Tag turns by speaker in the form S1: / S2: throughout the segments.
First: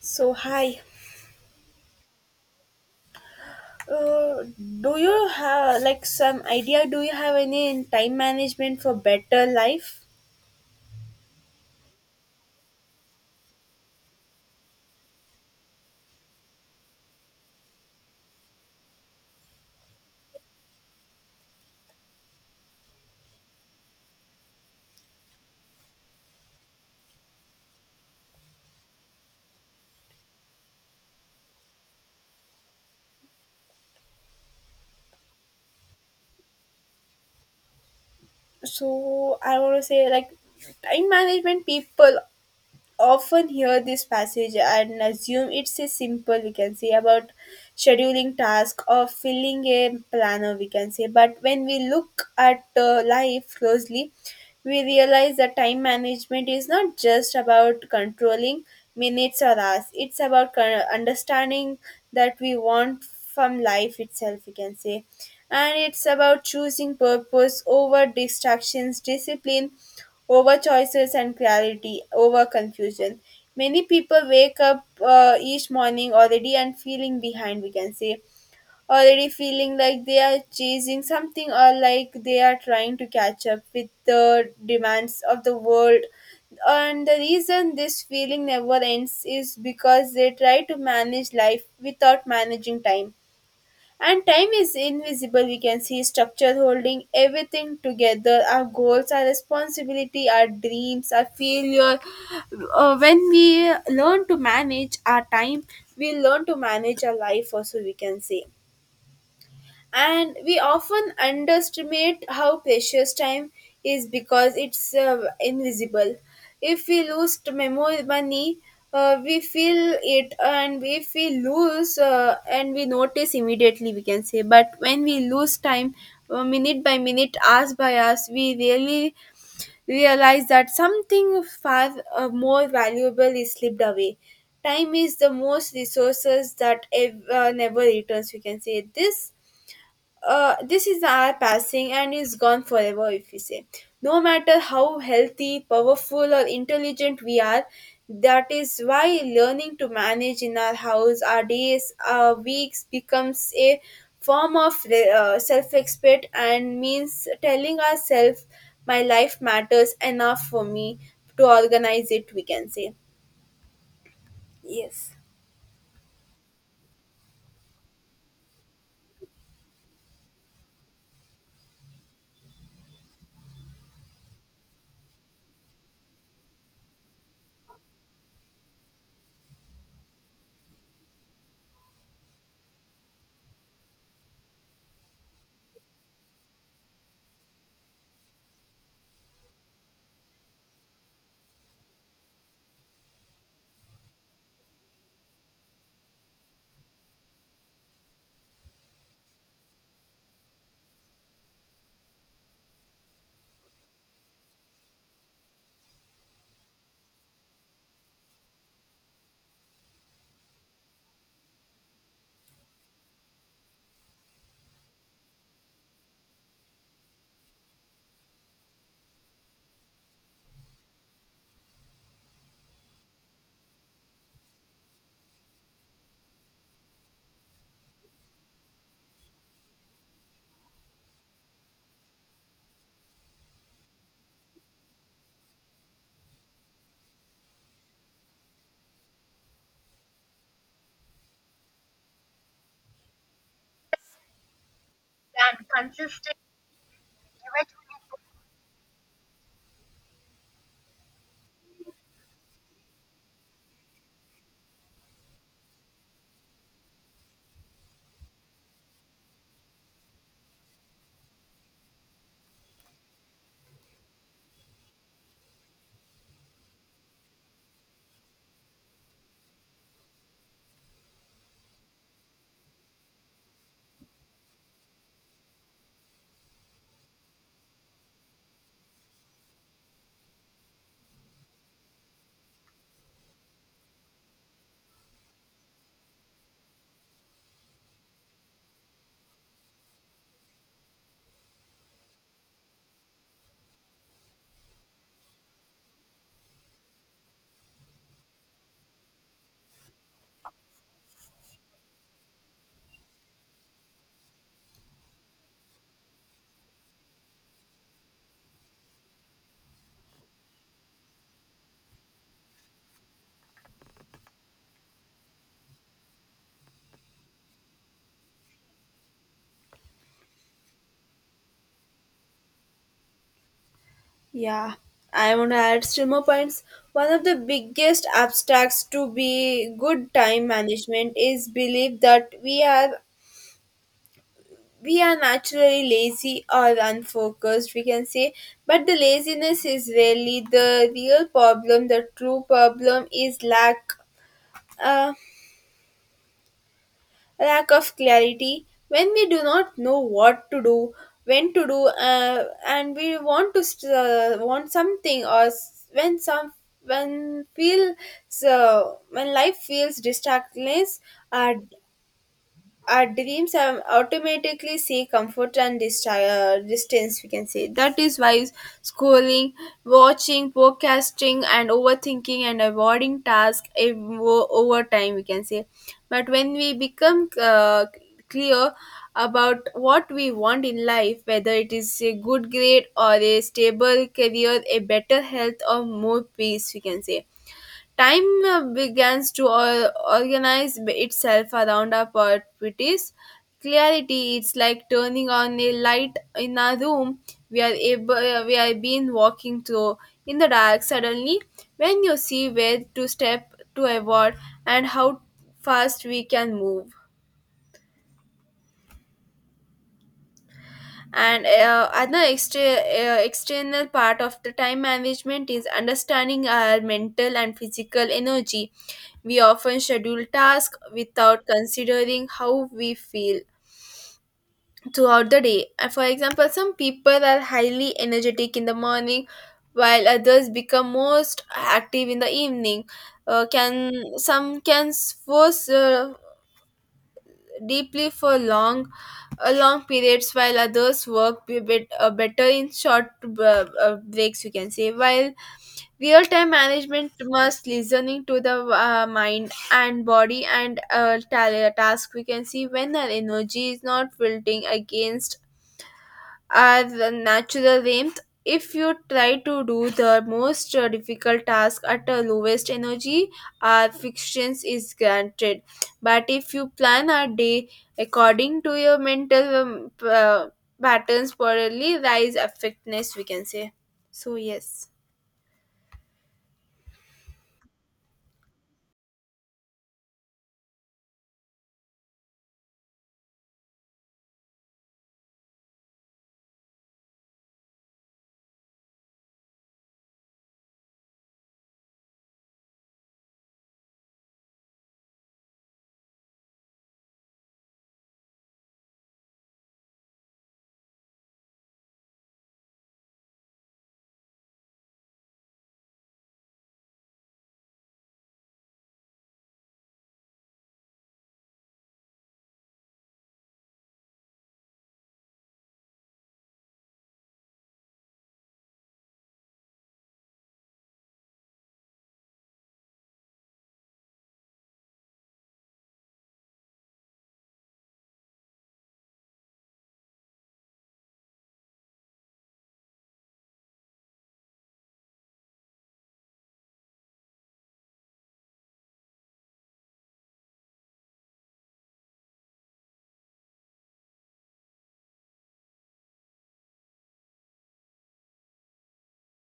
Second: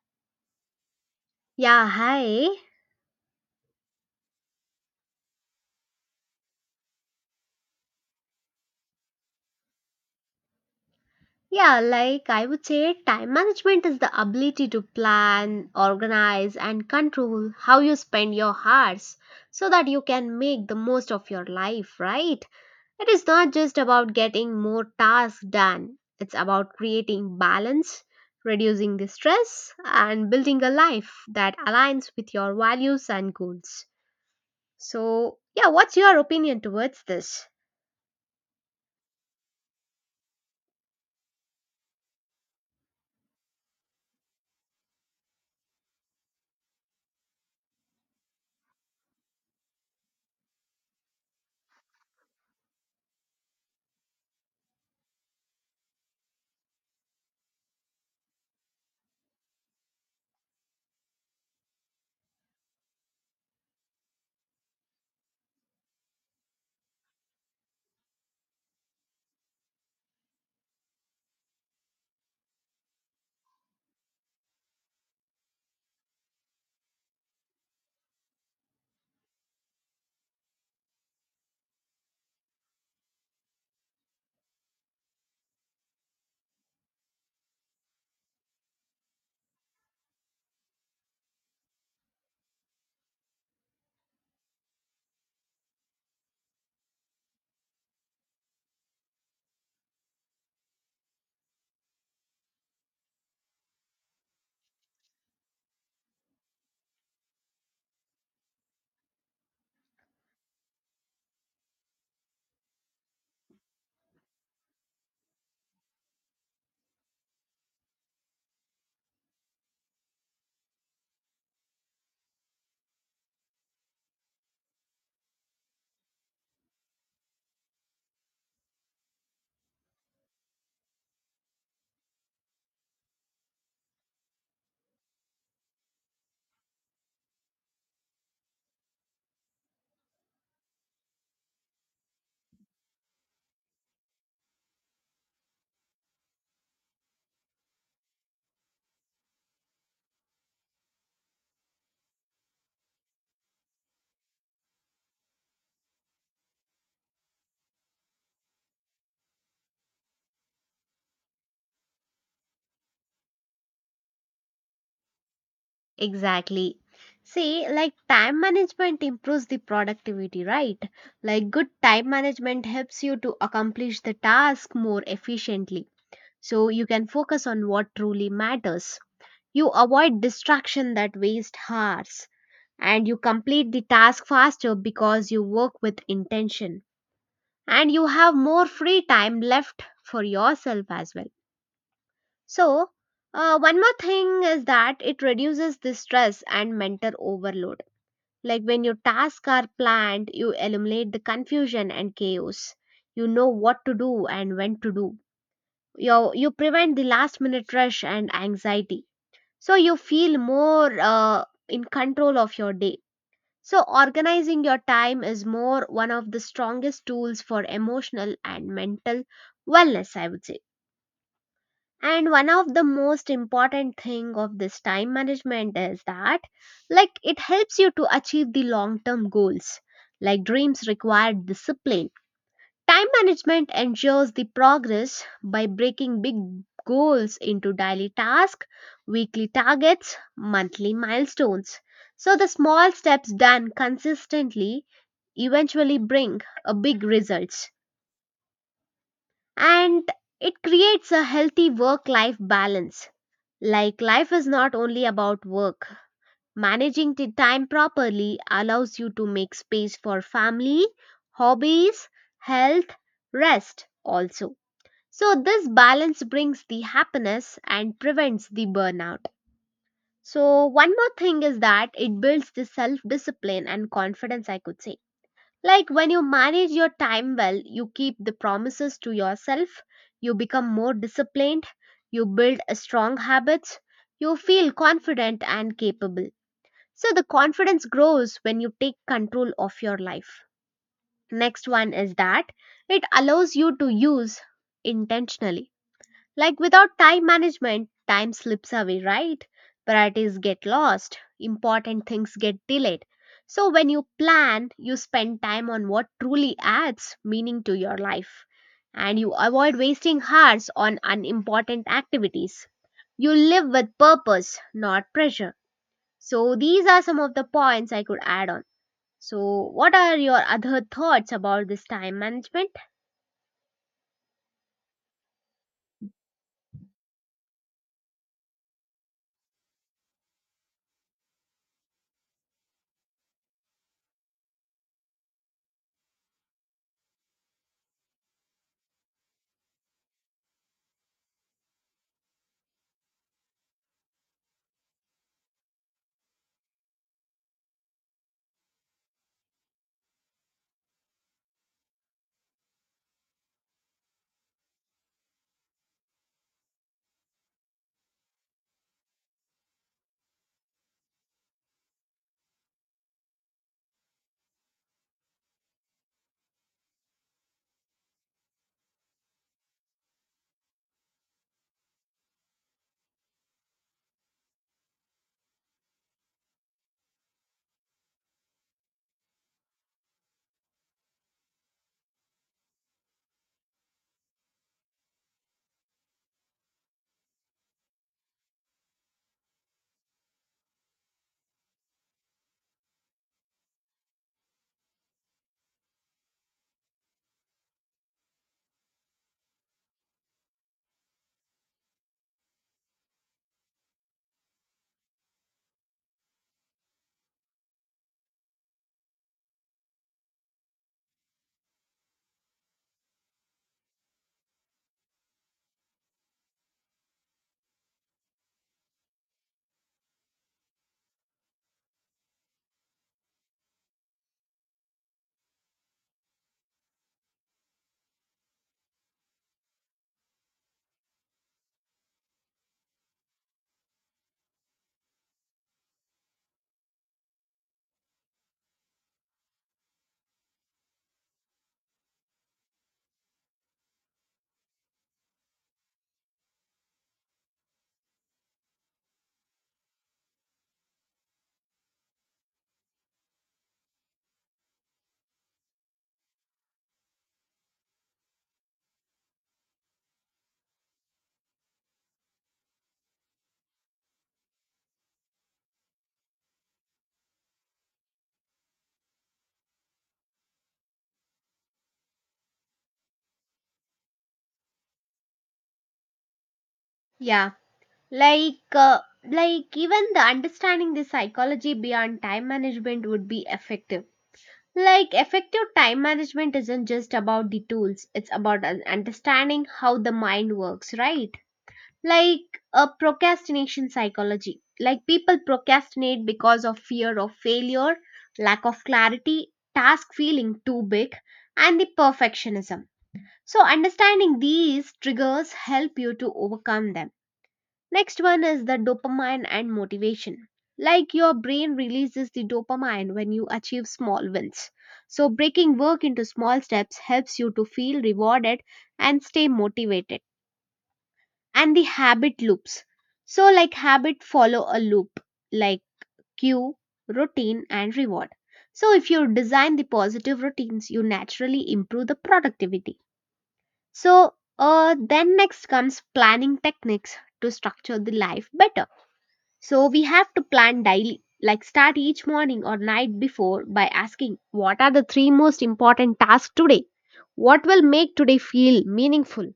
S1: So hi.
S2: Yeah, hi.
S1: Uh, do you have like some idea? Do you have any time management for better life?
S2: Yeah, like I would say, time management is the ability to plan, organize, and control how you spend your hours so that you can make the most of your life, right? It is not just about getting more tasks done, it's about creating balance, reducing the stress, and building a life that aligns with your values and goals. So what's your opinion towards this?
S1: So I want to say like time management people often hear this passage and assume it's a simple we can say about scheduling task or filling a planner we can say, but when we look at life closely we realize that time management is not just about controlling minutes or hours. It's about understanding that we want from life itself we can say, and it's about choosing purpose over distractions, discipline over choices, and clarity over confusion. Many people wake up each morning already and feeling behind, we can say, already feeling like they are chasing something or like they are trying to catch up with the demands of the world. And the reason this feeling never ends is because they try to manage life without managing time, and time is invisible. We can see structure holding everything together, our goals, our responsibility, our dreams, our failure. When we learn to manage our time, we learn to manage our life, also, we can say, and we often underestimate how precious time is because it's invisible. If we lose the memo money, we feel it, and if we lose and we notice immediately we can say, but when we lose time, minute by minute, hours by hours, we really realize that something far more valuable is slipped away. Time is the most resources that never returns we can say. This this is the hour passing and is gone forever if we say, no matter how healthy, powerful, or intelligent we are. That is why learning to manage in our house, our days, our weeks, becomes a form of self-respect, and means telling ourselves my life matters enough for me to organize it we can say. Yes.
S2: Exactly. See, like time management improves the productivity, right? Like good time management helps you to accomplish the task more efficiently. So you can focus on what truly matters. You avoid distraction that waste hours, and you complete the task faster because you work with intention, and you have more free time left for yourself as well. So, one more thing is that it reduces the stress and mental overload. Like when your tasks are planned, you eliminate the confusion and chaos. You know what to do and when to do. You prevent the last minute rush and anxiety. So you feel more in control of your day. So organizing your time is more one of the strongest tools for emotional and mental wellness, I would say, and one of the most important thing of this time management is that like it helps you to achieve the long term goals. Like dreams require discipline. Time management ensures the progress by breaking big goals into daily tasks, weekly targets, monthly milestones. So the small steps done consistently eventually bring a big results, and it creates a healthy work life balance. Like, life is not only about work. Managing the time properly allows you to make space for family, hobbies, health, rest also. So, this balance brings the happiness and prevents the burnout. So, one more thing is that it builds the self discipline and confidence, I could say. Like when you manage your time well, you keep the promises to yourself, you become more disciplined, you build a strong habits, you feel confident and capable. So the confidence grows when you take control of your life. Next one is that it allows you to use intentionally. Like without time management, time slips away, right? Priorities get lost, important things get delayed. So when you plan, you spend time on what truly adds meaning to your life, and you avoid wasting hours on unimportant activities. You live with purpose, not pressure. So these are some of the points I could add on. So, what are your other thoughts about this time management?
S1: Yeah, I want to add still more points. One of the biggest obstacles to be good time management is belief that we are naturally lazy or unfocused, we can say. But the laziness is really the real problem. The true problem is lack. Uh, lack of clarity. When we do not know what to do, when to do and we want to want something or s- when some when feel so when life feels distractless, uh, our dreams automatically see comfort and distance we can say. That is why schooling, watching, podcasting, and overthinking, and avoiding tasks over time we can say. But when we become clear about what we want in life, whether it is a good grade or a stable career, a better health or more peace we can say. Time begins to organize itself around our priorities. Clarity, it's like turning on a light in a room. We are able we have been walking through in the dark. Suddenly, when you see where to step to avoid and how fast we can move. And other extra, external part of the time management is understanding our mental and physical energy. We often schedule tasks without considering how we feel throughout the day. For example, some people are highly energetic in the morning, while others become most active in the evening. Can Some can force deeply for long long periods, while others work a bit better in short breaks you can say. While real time management must listening to the mind and body, and task we can see, when our energy is not wilting against are the natural length. If you try to do the most difficult task at the lowest energy, our fictions is granted, but if you plan a day according to your mental patterns, probably rise effectiveness we can say. So, yes.
S2: Yeah, like uh, like even the understanding the psychology beyond time management would be effective. Like effective time management isn't just about the tools, it's about understanding how the mind works, right? Like a procrastination psychology, like people procrastinate because of fear of failure, lack of clarity, task feeling too big, and the perfectionism. So understanding these triggers help you to overcome them. Next one is the dopamine and motivation. Like your brain releases the dopamine when you achieve small wins, so breaking work into small steps helps you to feel rewarded and stay motivated, and the habit loops. So, like habit follow a loop, like cue, routine, and reward. So, if you design the positive routines, you naturally improve the productivity. So, then next comes planning techniques to structure the life better. So, we have to plan daily, like start each morning or night before by asking what are the three most important tasks today? What will make today feel meaningful?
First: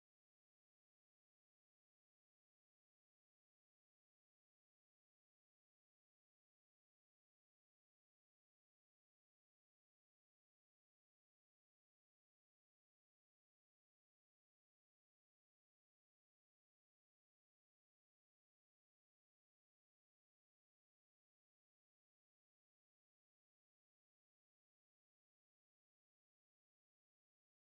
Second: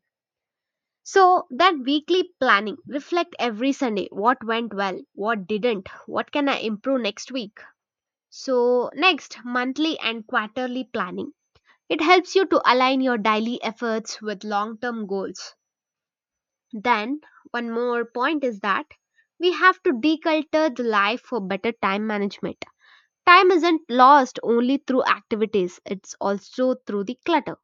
S2: So that weekly planning reflect every Sunday what went well, what didn't, what can I improve next week. So next monthly and quarterly planning. It helps you to align your daily efforts with long-term goals. Then one more point is that we have to deculture the life for better time management. Time isn't lost only through activities, it's also through the clutter,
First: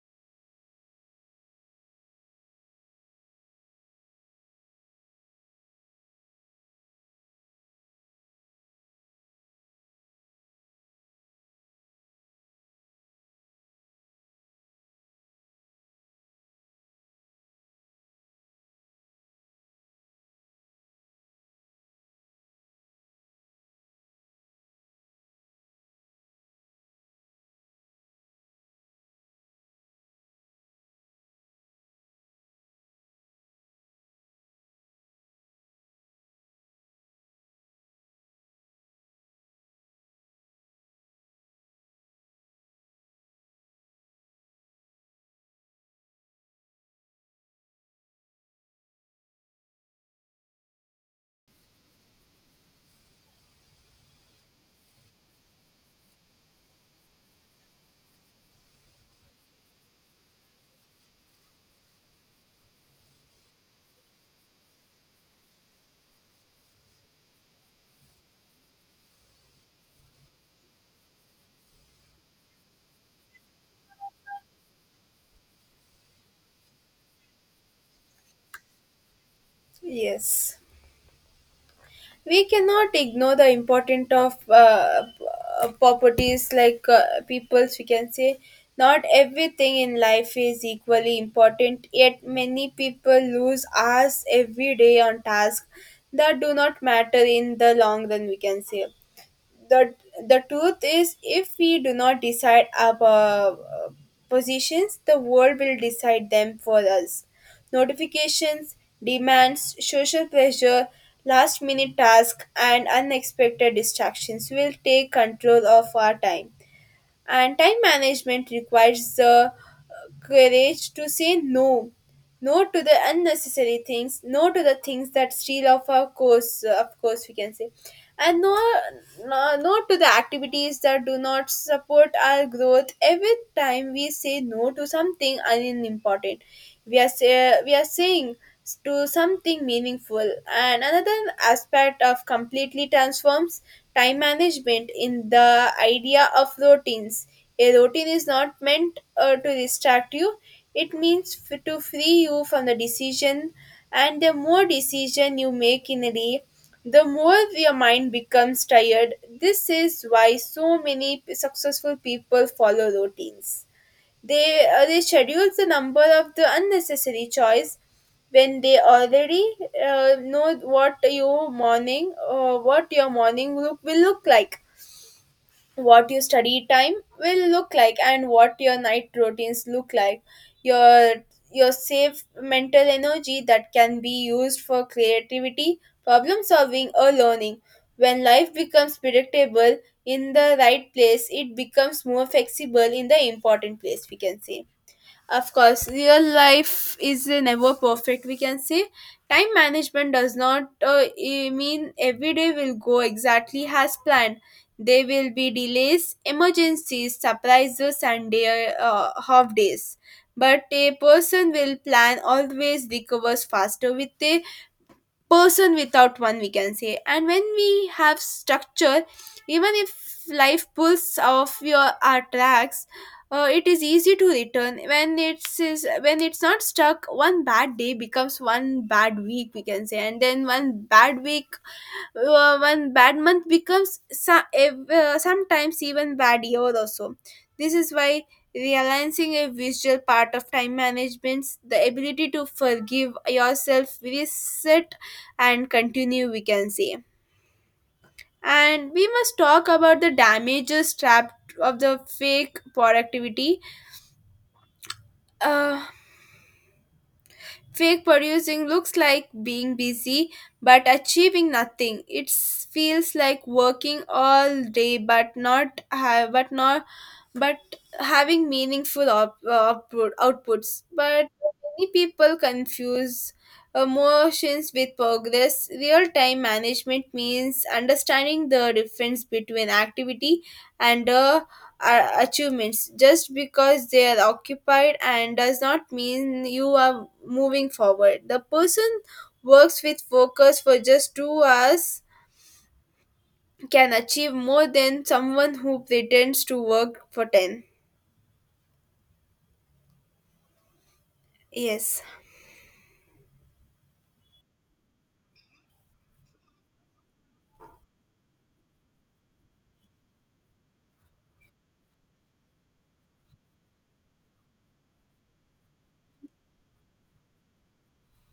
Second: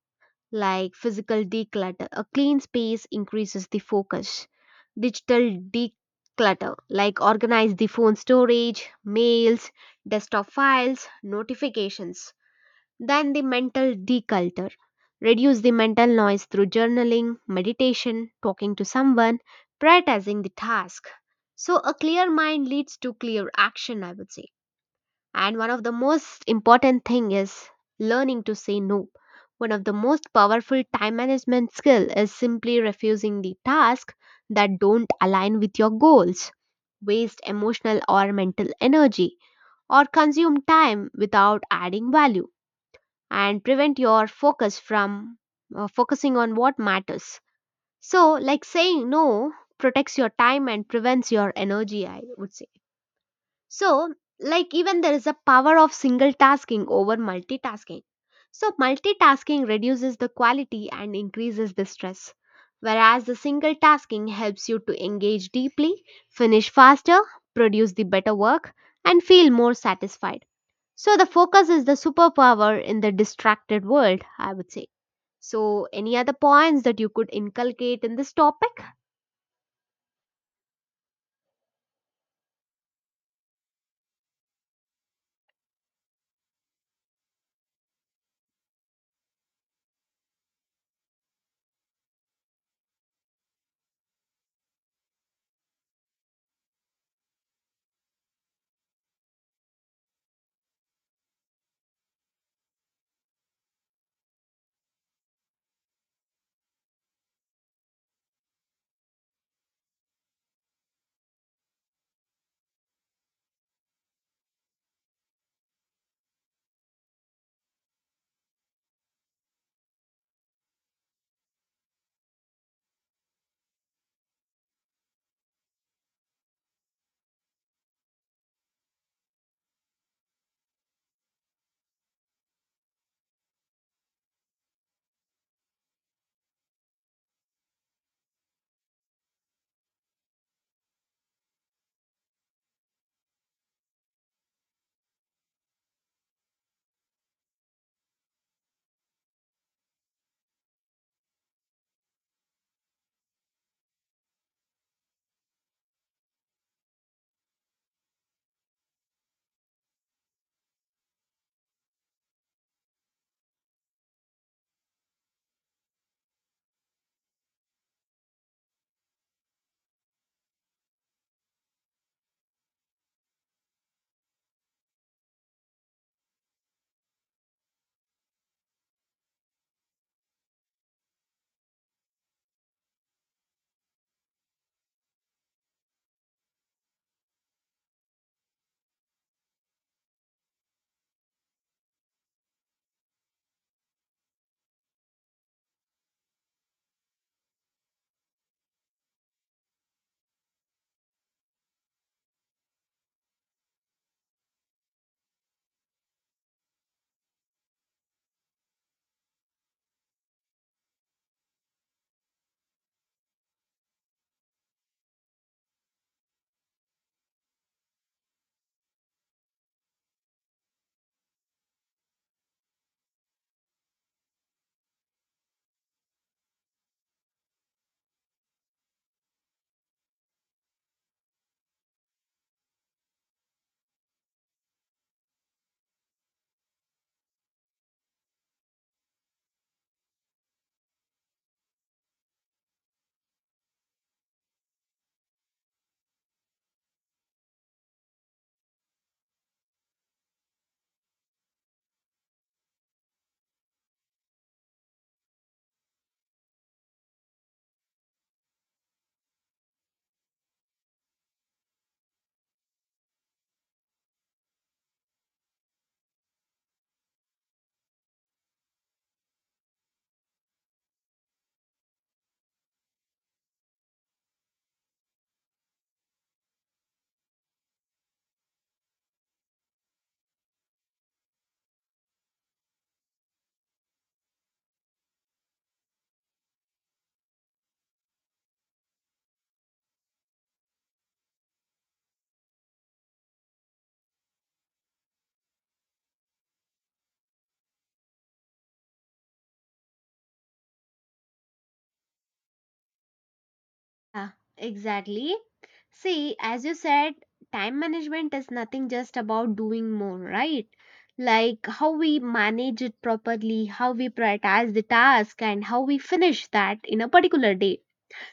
S2: like physical declutter. A clean space increases the focus. Digital declutter, like organize the phone storage, mails, desktop files, notifications. Then the mental declutter. Reduce the mental noise through journaling, meditation, talking to someone, prioritizing the task. So, a clear mind leads to clear action, I would say. And one of the most important thing is learning to say no. One of the most powerful time management skill is simply refusing the tasks that don't align with your goals, waste emotional or mental energy, or consume time without adding value, and prevent your focus from focusing on what matters. So, like saying no protects your time and prevents your energy, I would say. So, like, even there is a power of single tasking over multitasking. So, multitasking reduces the quality and increases the stress, whereas the single tasking helps you to engage deeply, finish faster, produce the better work, and feel more satisfied. So, the focus is the superpower in the distracted world, I would say. So, any other points that you could inculcate in this topic?
S1: Yes. We cannot ignore the important of properties, like peoples we can say. Not everything in life is equally important, yet many people lose hours every day on tasks that do not matter in the long run we can say. The the truth is, if we do not decide our positions, the world will decide them for us. Notifications, demands, social pressure, last minute tasks, and unexpected distractions will take control of our time. And time management requires the courage to say no. No to the unnecessary things, no to the things that steal off our course, of course, we can say. And no, no, no to the activities that do not support our growth. Every time we say no to something unimportant, we are, say, we are saying to something meaningful. And another aspect of completely transforms time management in the idea of routines. A routine is not meant to distract you. It means to free you from the decision, and the more decision you make in a day, the more your mind becomes tired. This is why so many successful people follow routines. They schedule the number of the unnecessary choice. When they already know what your morning look will look like, what your study time will look like, and what your night routines look like. Your your safe mental energy that can be used for creativity, problem solving, or learning. When life becomes predictable in the right place, it becomes more flexible in the important place, we can say. Of course, real life is never perfect. We can say time management does not mean every day will go exactly as planned. There will be delays, emergencies, surprises, and day, half days. But a person will plan always recovers faster with a person without one we can say. And when we have structure, even if life pulls off your our tracks, it is easy to return when it's is when it's not stuck. One bad day becomes one bad week we can say, and then one bad week, one bad month, becomes sometimes even bad year also. This is why realizing a visual part of time management, the ability to forgive yourself, reset, and continue we can say. And we must talk about the damages trapped of the fake productivity. uh, Fake producing looks like being busy but achieving nothing. It feels like working all day but not but having meaningful outputs. But many people confuse emotions with progress. Real time management means understanding the difference between activity and achievements. Just because they are occupied and does not mean you are moving forward. The person works with focus for just 2 hours can achieve more than someone who pretends to work for 10. Yes.
S2: Yeah, exactly. See, as you said, time management is nothing just about doing more, right? Like how we manage it properly, how we prioritize the task, and how we finish that in a particular day.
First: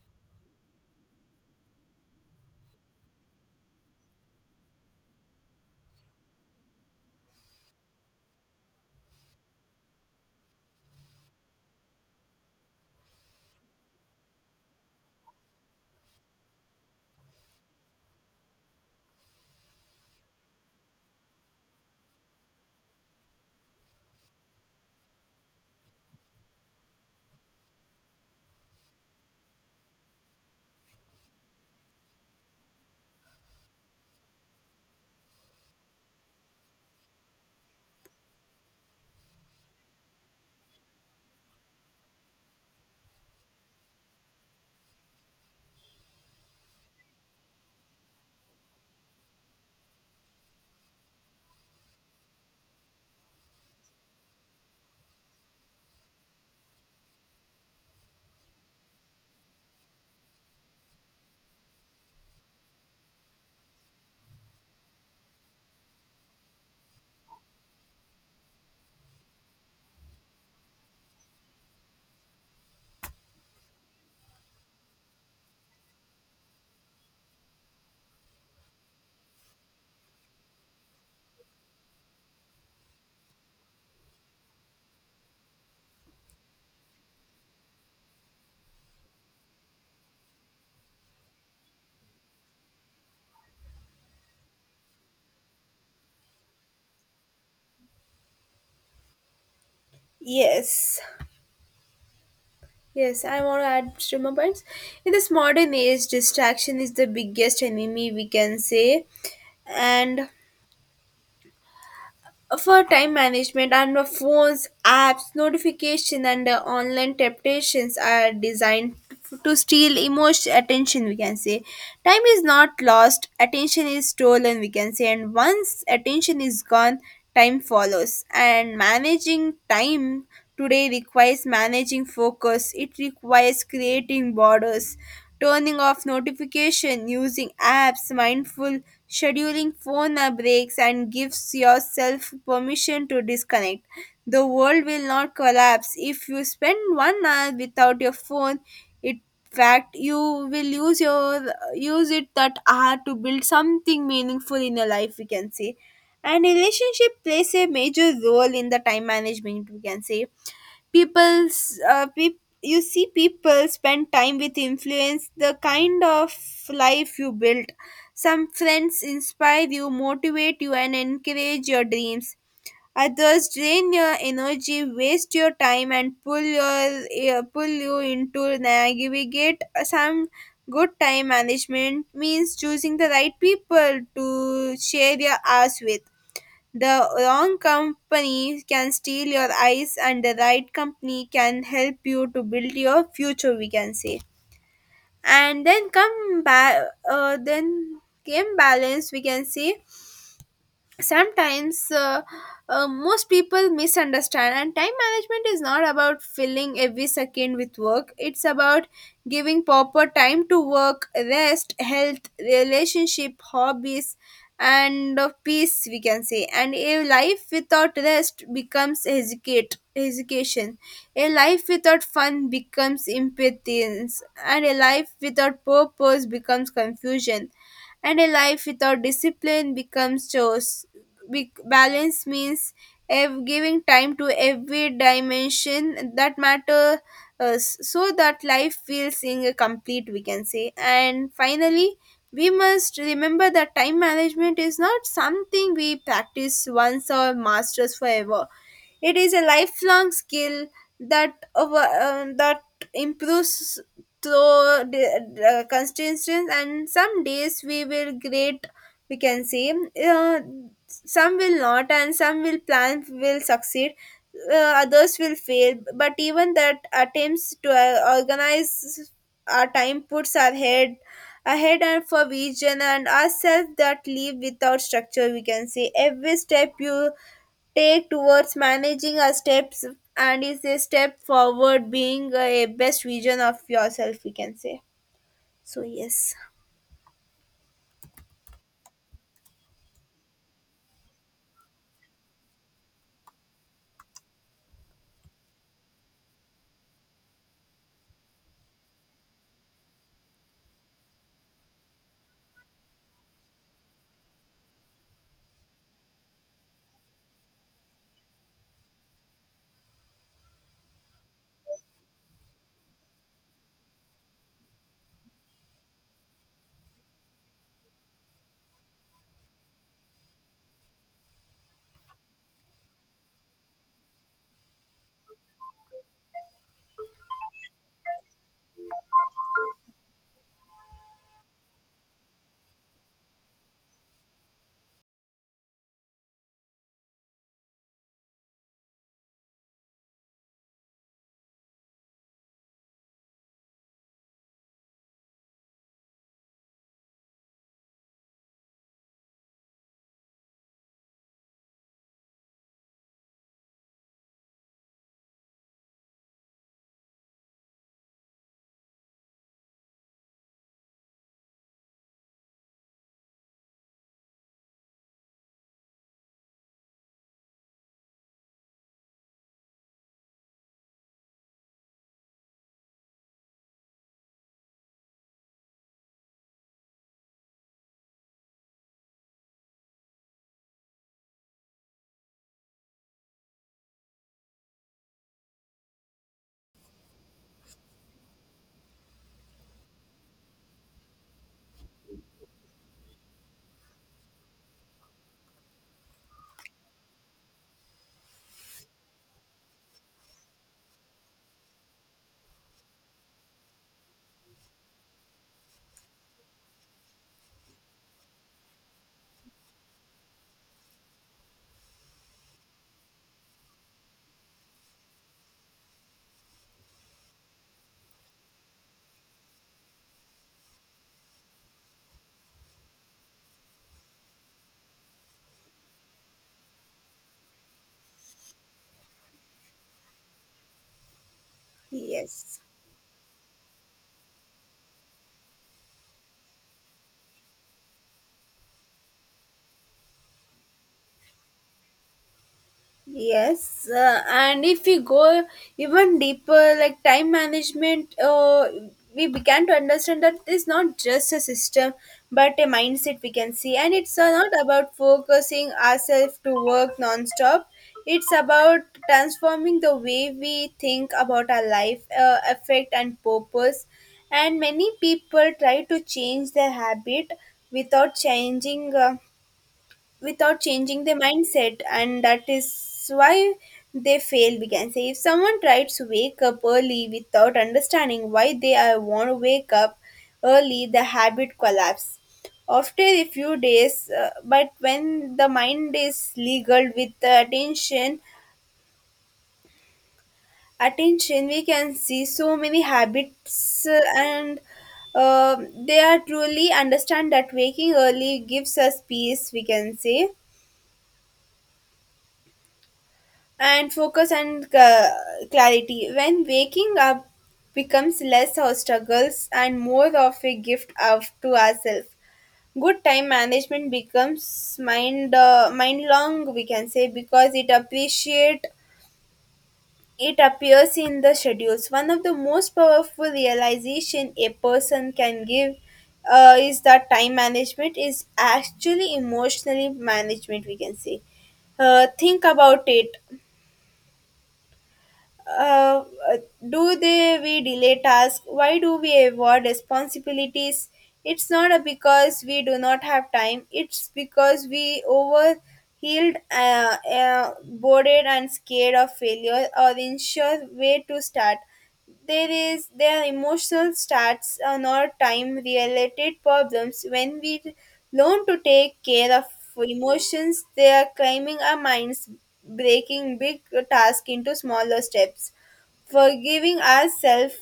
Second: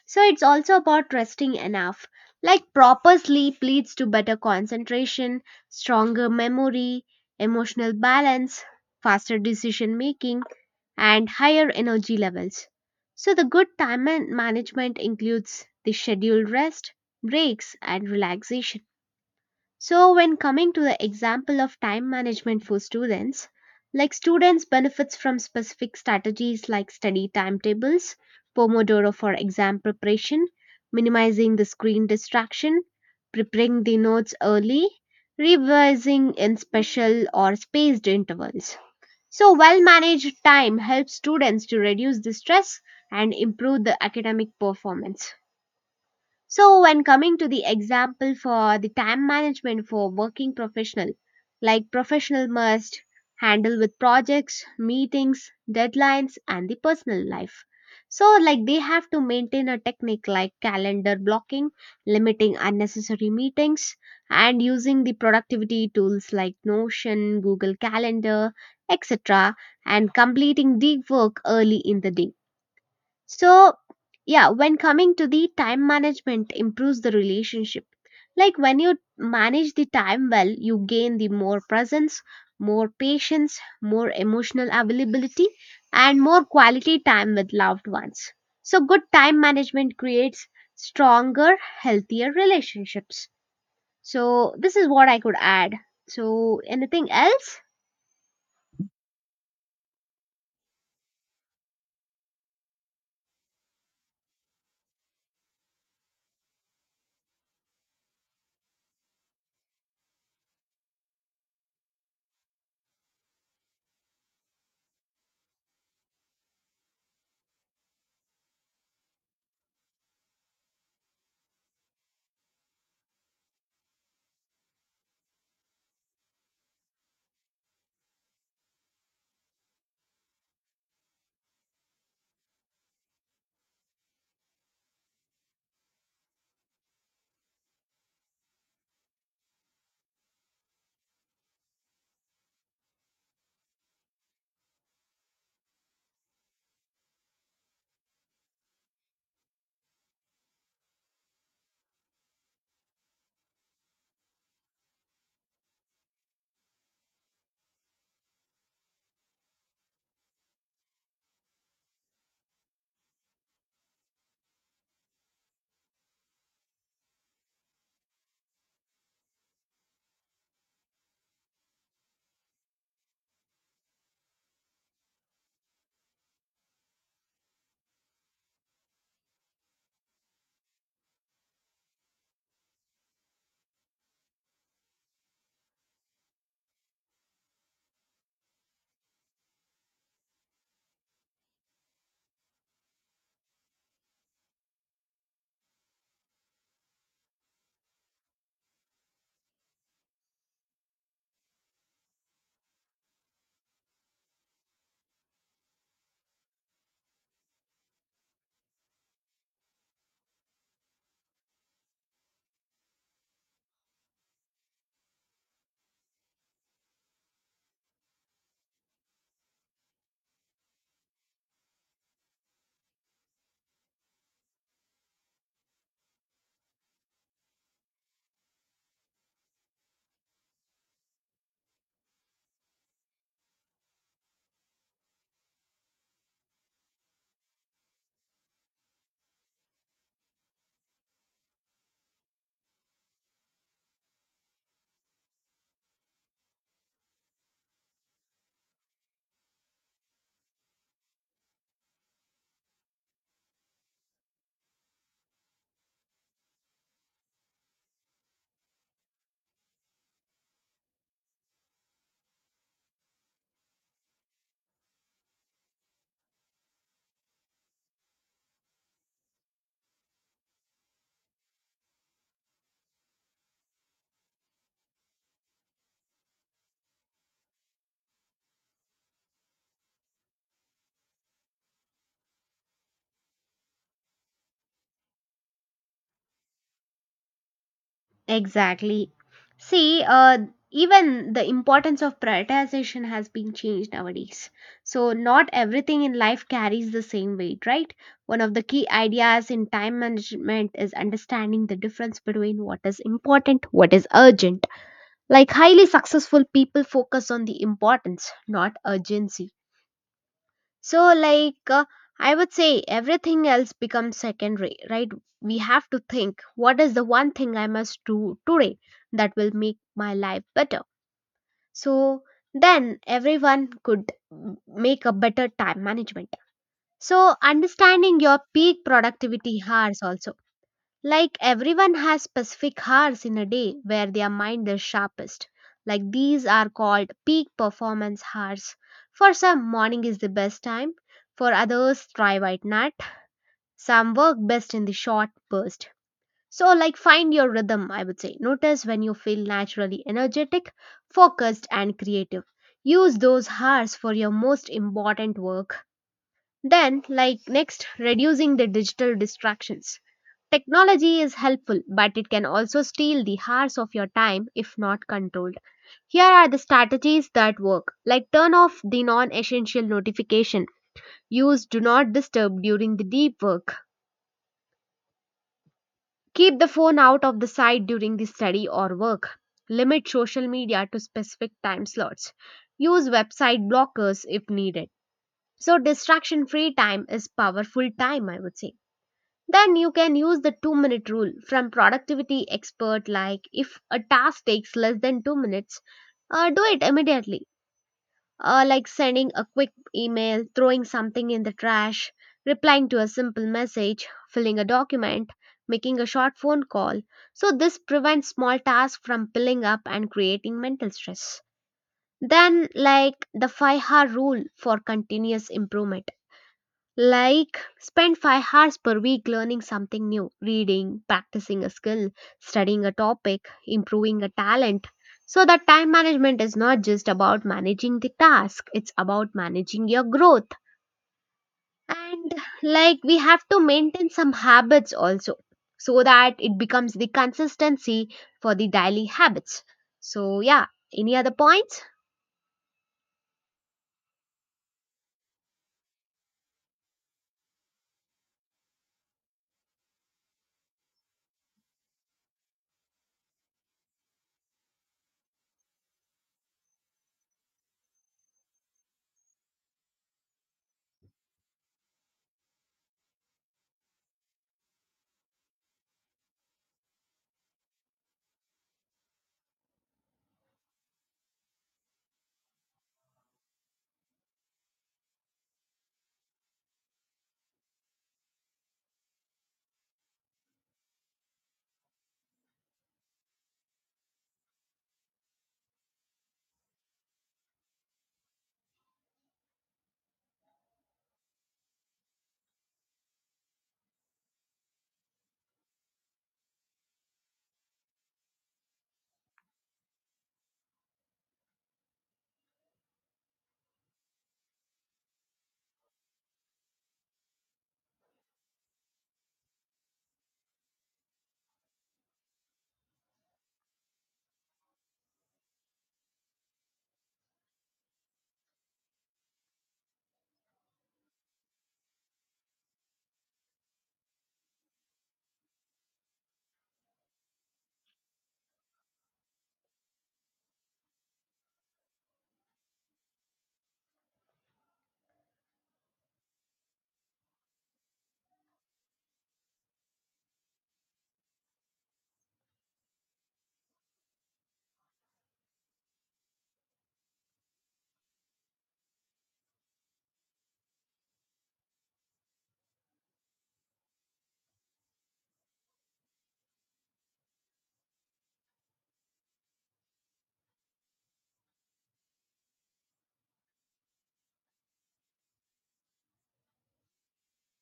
S2: So it's also about resting enough. Like proper sleep leads to better concentration, stronger memory, emotional balance, faster decision making, and higher energy levels. So, the good time management includes the scheduled rest, breaks, and relaxation. So, when coming to the example of time management for students, like students benefits from specific strategies like study timetables, Pomodoro for exam preparation, minimizing the screen distraction, preparing the notes early, revising in special or spaced intervals. So, well managed time helps students to reduce the stress and improve the academic performance. So, when coming to the example for the time management for working professional, like professional must handle with projects, meetings, deadlines, and the personal life. So, like they have to maintain a technique like calendar blocking, limiting unnecessary meetings, and using the productivity tools like Notion, Google Calendar, etc., and completing deep work early in the day. So, yeah, when coming to the time management improves the relationship. Like when you manage the time well, you gain the more presence, more patience, more emotional availability, and more quality time with loved ones. So good time management creates stronger, healthier relationships. So this is what I could add. So anything else?
S1: Yes, yes, I want to add two more points. In this modern age, distraction is the biggest enemy we can say, and for time management, and the phones, apps, notification, and online temptations are designed to steal emotion attention we can say. Time is not lost, attention is stolen we can say, and once attention is gone, time follows. And managing time today requires managing focus. It requires creating borders, turning off notification, using apps, mindful scheduling, phone breaks, and gives yourself permission to disconnect. The world will not collapse if you spend one hour without your phone. In fact, you will use it that hour to build something meaningful in your life we can say. And relationship plays a major role in the time management we can say. You see, people spend time with influence the kind of life you built. Some friends inspire you, motivate you, and encourage your dreams. Others drain your energy, waste your time, and pull you into navigate some. Good time management means choosing the right people to share your hours with. The wrong company can steal your eyes, and the right company can help you to build your future. We can say, and then come back. Then game balance. We can say sometimes most people misunderstand and time management is not about filling every second with work. It's about giving proper time to work, rest, health, relationship, hobbies, and peace we can say. And a life without rest becomes hesitate hesitation. A life without fun becomes impatience. And a life without purpose becomes confusion, and a life without discipline becomes chores. Balance means giving time to every dimension that matter, so that life feels in complete we can say. And finally, we must remember that time management is not something we practice once or masters forever. It is a lifelong skill that that improves through the constitution, and some days we will great we can say, uh, some will not, and some will plan will succeed, others will fail, but even that attempts to organize our time puts our head ahead and for vision, and ourselves that live without structure we can say, every step you take towards managing our steps and is a step forward being a best vision of yourself we can say. So yes.
S2: Exactly. See, even the importance of prioritization has been changed nowadays. So, not everything in life carries the same weight, right? One of the key ideas in time management is understanding the difference between what is important, what is urgent. Like, highly successful people focus on the importance, not urgency. So, I would say everything else becomes secondary, right? We have to think what is the one thing I must do today that will make my life better. So, then everyone could make a better time management. So, understanding your peak productivity hours also. Like everyone has specific hours in a day where their mind is sharpest. Like these are called peak performance hours. For some, morning is the best time. For others, thrive at night. Some work best in the short burst. So, like, find your rhythm, I would say. Notice when you feel naturally energetic, focused, and creative. Use those hours for your most important work. Then, like next, reducing the digital distractions. Technology is helpful, but it can also steal the hours of your time if not controlled. Here are the strategies that work, like turn off the non essential notification, use do not disturb during the deep work, keep the phone out of the sight during the study or work, limit social media to specific time slots, use website blockers if needed. So, distraction free time is powerful time, I would say. Then you can use the 2 minute rule from productivity expert, like if a task takes less than 2 minutes, do it immediately. Like sending a quick email, throwing something in the trash, replying to a simple message, filling a document, making a short phone call. So, this prevents small tasks from piling up and creating mental stress. Then, like the 5-hour rule for continuous improvement, like, spend 5 hours per week learning something new, reading, practicing a skill, studying a topic, improving a talent. So, that time management is not just about managing the task, it's about managing your growth. And,
S1: yes
S2: like, we have to maintain some habits also so that it becomes the consistency for the daily habits. So, yeah, any other points?
S1: Yes, uh, and if we go even deeper, like time management, we began to understand that it's not just a system but a mindset we can see, and it's not about focusing ourselves to work non-stop. It's about transforming the way we think about our life, effect, and purpose. And many people try to change their habit without changing. Without changing their mindset, and that is why they fail we can say. If someone tries to wake up early without understanding why they are want to wake up early, the habit collapse after a few days, but when the mind is legal with the attention we can see so many habits, and uh, they are truly understand that waking early gives us peace we can say, and focus, and clarity. When waking up becomes less of struggles and more of a gift of to ourselves, good time management becomes mind mind long we can say, because it appreciate it appears in the schedules. One of the most powerful realization a person can give is that time management is actually emotionally management we can say. Think about it. Uh, do they we delay tasks? Why do we avoid responsibilities? It's not a because we do not have time, it's because we healed bored and scared of failure or unsure where to start. There is their emotional starts are not time related problems. When we learn to take care of emotions, they are climbing our minds, breaking big tasks into smaller steps, forgiving ourselves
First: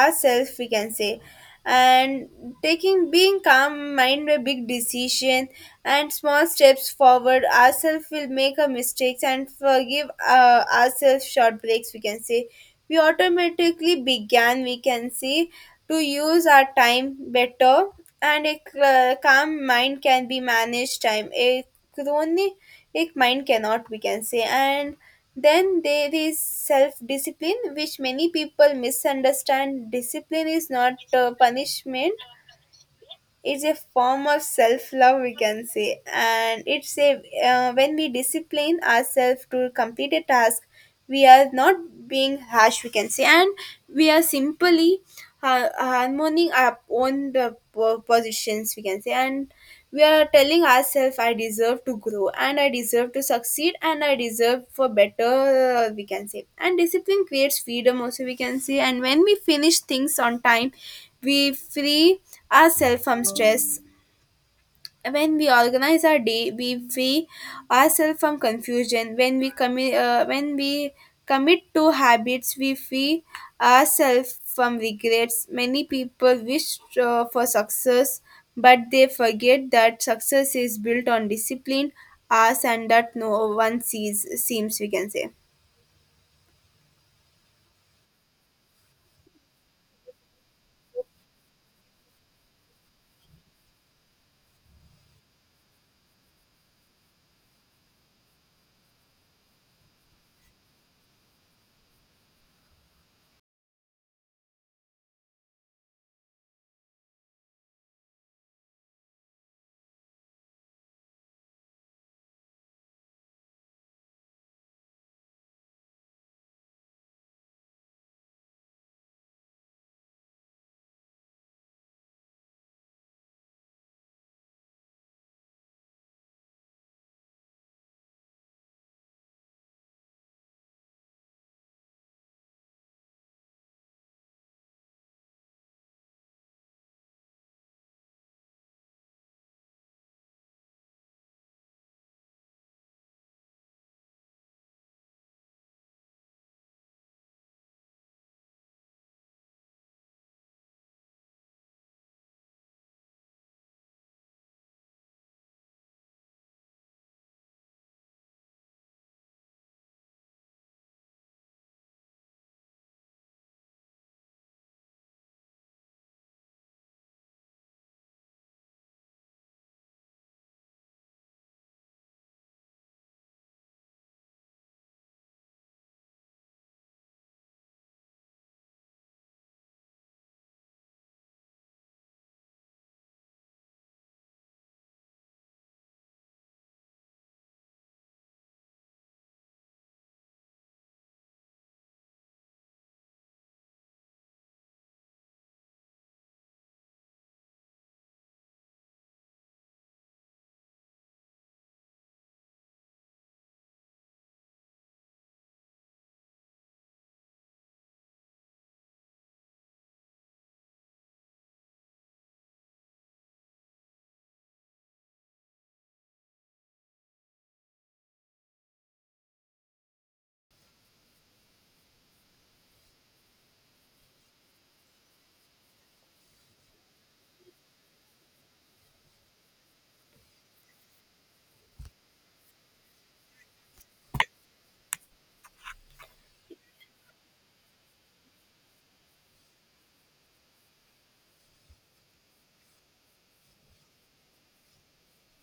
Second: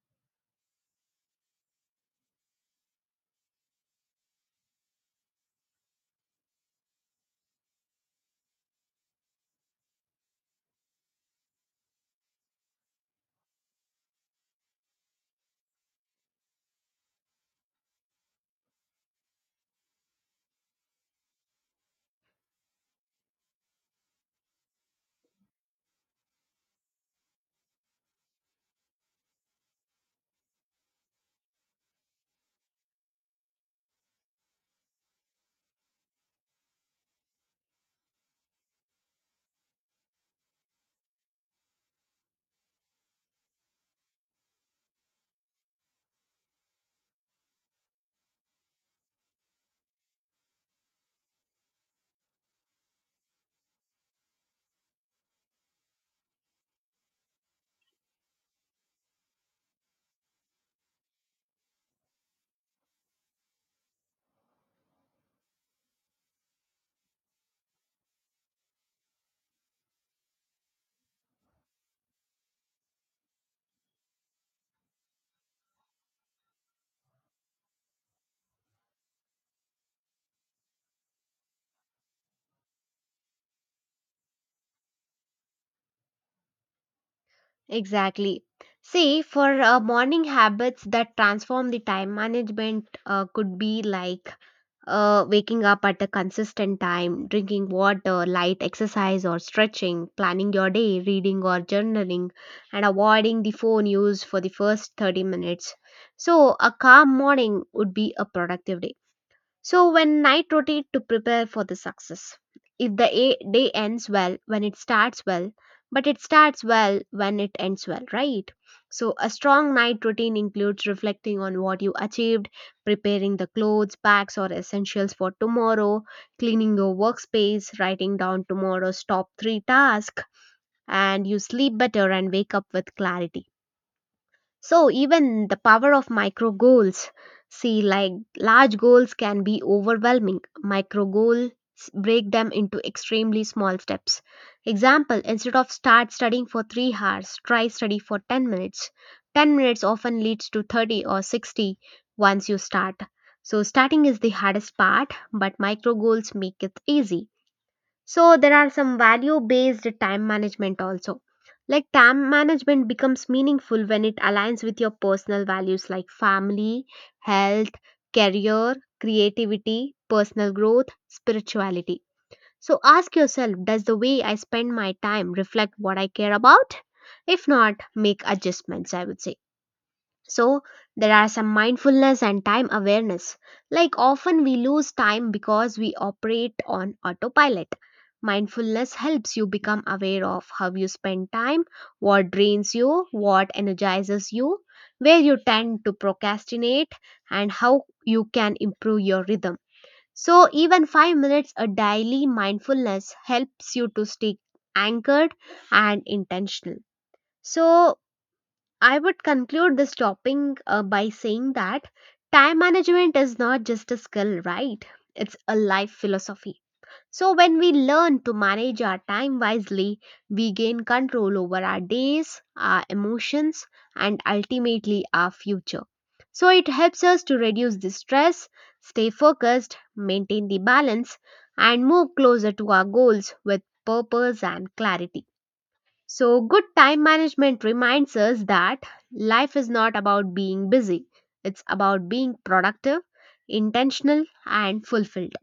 S1: ourselves we can say, and taking being calm mind a big decision and small steps forward, ourselves will make our mistakes and forgive ourselves short breaks we can say, we automatically began we can say to use our time better. And a calm mind can be managed time, a chronic mind cannot we can say. And then there is self discipline, which many people misunderstand. Discipline is not punishment, it's a form of self-love we can say. And it's a when we discipline ourselves to complete a task, we are not being harsh we can say, and we are simply harmoning our own positions we can say. And we are telling ourselves I deserve to grow, and I deserve to succeed, and I deserve for better we can say. And discipline creates freedom also we can say, and when we finish things on time, we free ourselves from stress. When we organize our day, we free ourselves from confusion. When we when we commit to habits, we free ourselves from regrets. Many people wish for success, but they forget that success is built on discipline, hours, and that no one sees seems we can say.
S2: Exactly. See, for morning habits that transform the time management could be like waking up at a consistent time, drinking water, light exercise or stretching, planning your day, reading or journaling, and avoiding the phone use for the first 30 minutes. So, a calm morning would be a productive day. So when night rotate to prepare for the success. If the day ends well when it starts well, but it starts well when it ends well, right? So a strong night routine includes reflecting on what you achieved, preparing the clothes, bags or essentials for tomorrow, cleaning your workspace, writing down tomorrow's top 3 tasks, and you sleep better and wake up with clarity. So even the power of micro goals, see like large goals can be overwhelming. Micro goals break them into extremely small steps. Example, instead of start studying for 3 hours, try study for 10 minutes. 10 minutes often leads to 30 or 60 once you start. So starting is the hardest part, but micro goals make it easy. So there are some value based time management also. Like time management becomes meaningful when it aligns with your personal values like family, health, career, creativity, personal growth, spirituality. So ask yourself, does the way I spend my time reflect what I care about? If not, make adjustments, I would say. So, there are some mindfulness and time awareness. Like, often we lose time because we operate on autopilot. Mindfulness helps you become aware of how you spend time, what drains you, what energizes you, where you tend to procrastinate, and how you can improve your rhythm. So, even 5 minutes a daily mindfulness helps you to stay anchored and intentional. So, I would conclude this topic by saying that time management is not just a skill, right? It's a life philosophy. So, when we learn to manage our time wisely, we gain control over our days, our emotions, and ultimately our future. So, it helps us to reduce the stress, stay focused, maintain the balance, and move closer to our goals with purpose and clarity. So, good time management reminds us that life is not about being busy, it's about being productive, intentional, and fulfilled.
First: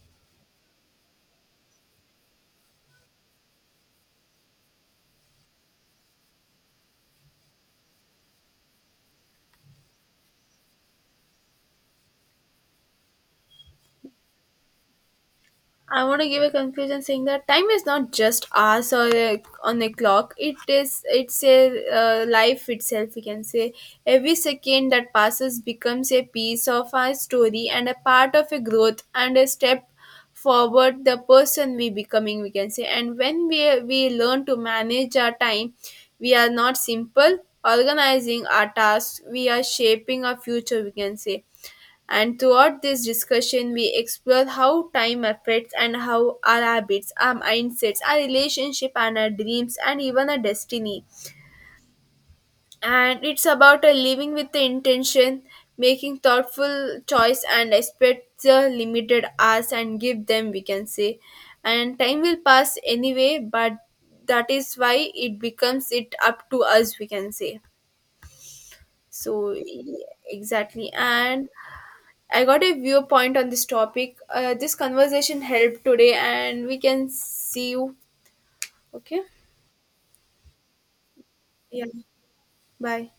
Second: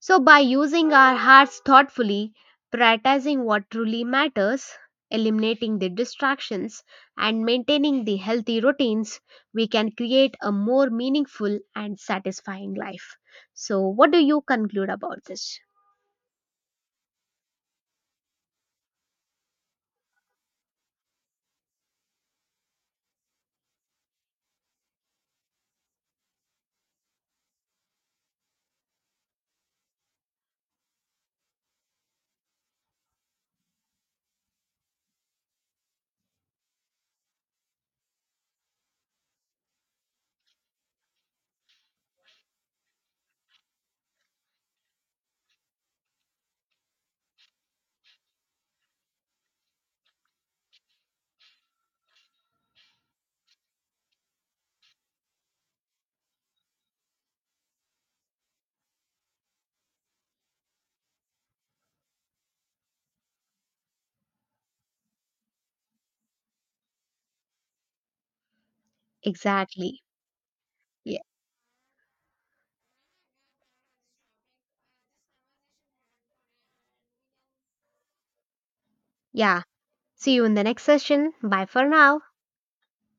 S2: So, by using our hearts thoughtfully, prioritizing what truly matters, eliminating the distractions, and maintaining the healthy routines, we can create a more meaningful and satisfying life. So, what do you conclude about this?
S1: I want to give a conclusion saying that time is not just hours or a, on a clock. It is it's a life itself. We can say every second that passes becomes a piece of our story, and a part of a growth, and a step forward the person we becoming. We can say, and when we learn to manage our time, we are not simple organizing our tasks. We are shaping our future. We can say, and throughout this discussion, we explore how time affects and how our habits, our mindsets, our relationship, and our dreams, and even our destiny. And it's about a living with the intention, making thoughtful choice, and respect the limited hours and give them, we can say. And time will pass anyway, but that is why it becomes it up to us, we can say. So,
S2: Exactly.
S1: exactly.
S2: Yeah.
S1: And I got a viewpoint on this topic. This conversation helped today, and we can see you. Okay.
S2: Yeah. See you in the next session. Bye for
S1: Yeah.
S2: now.
S1: Bye.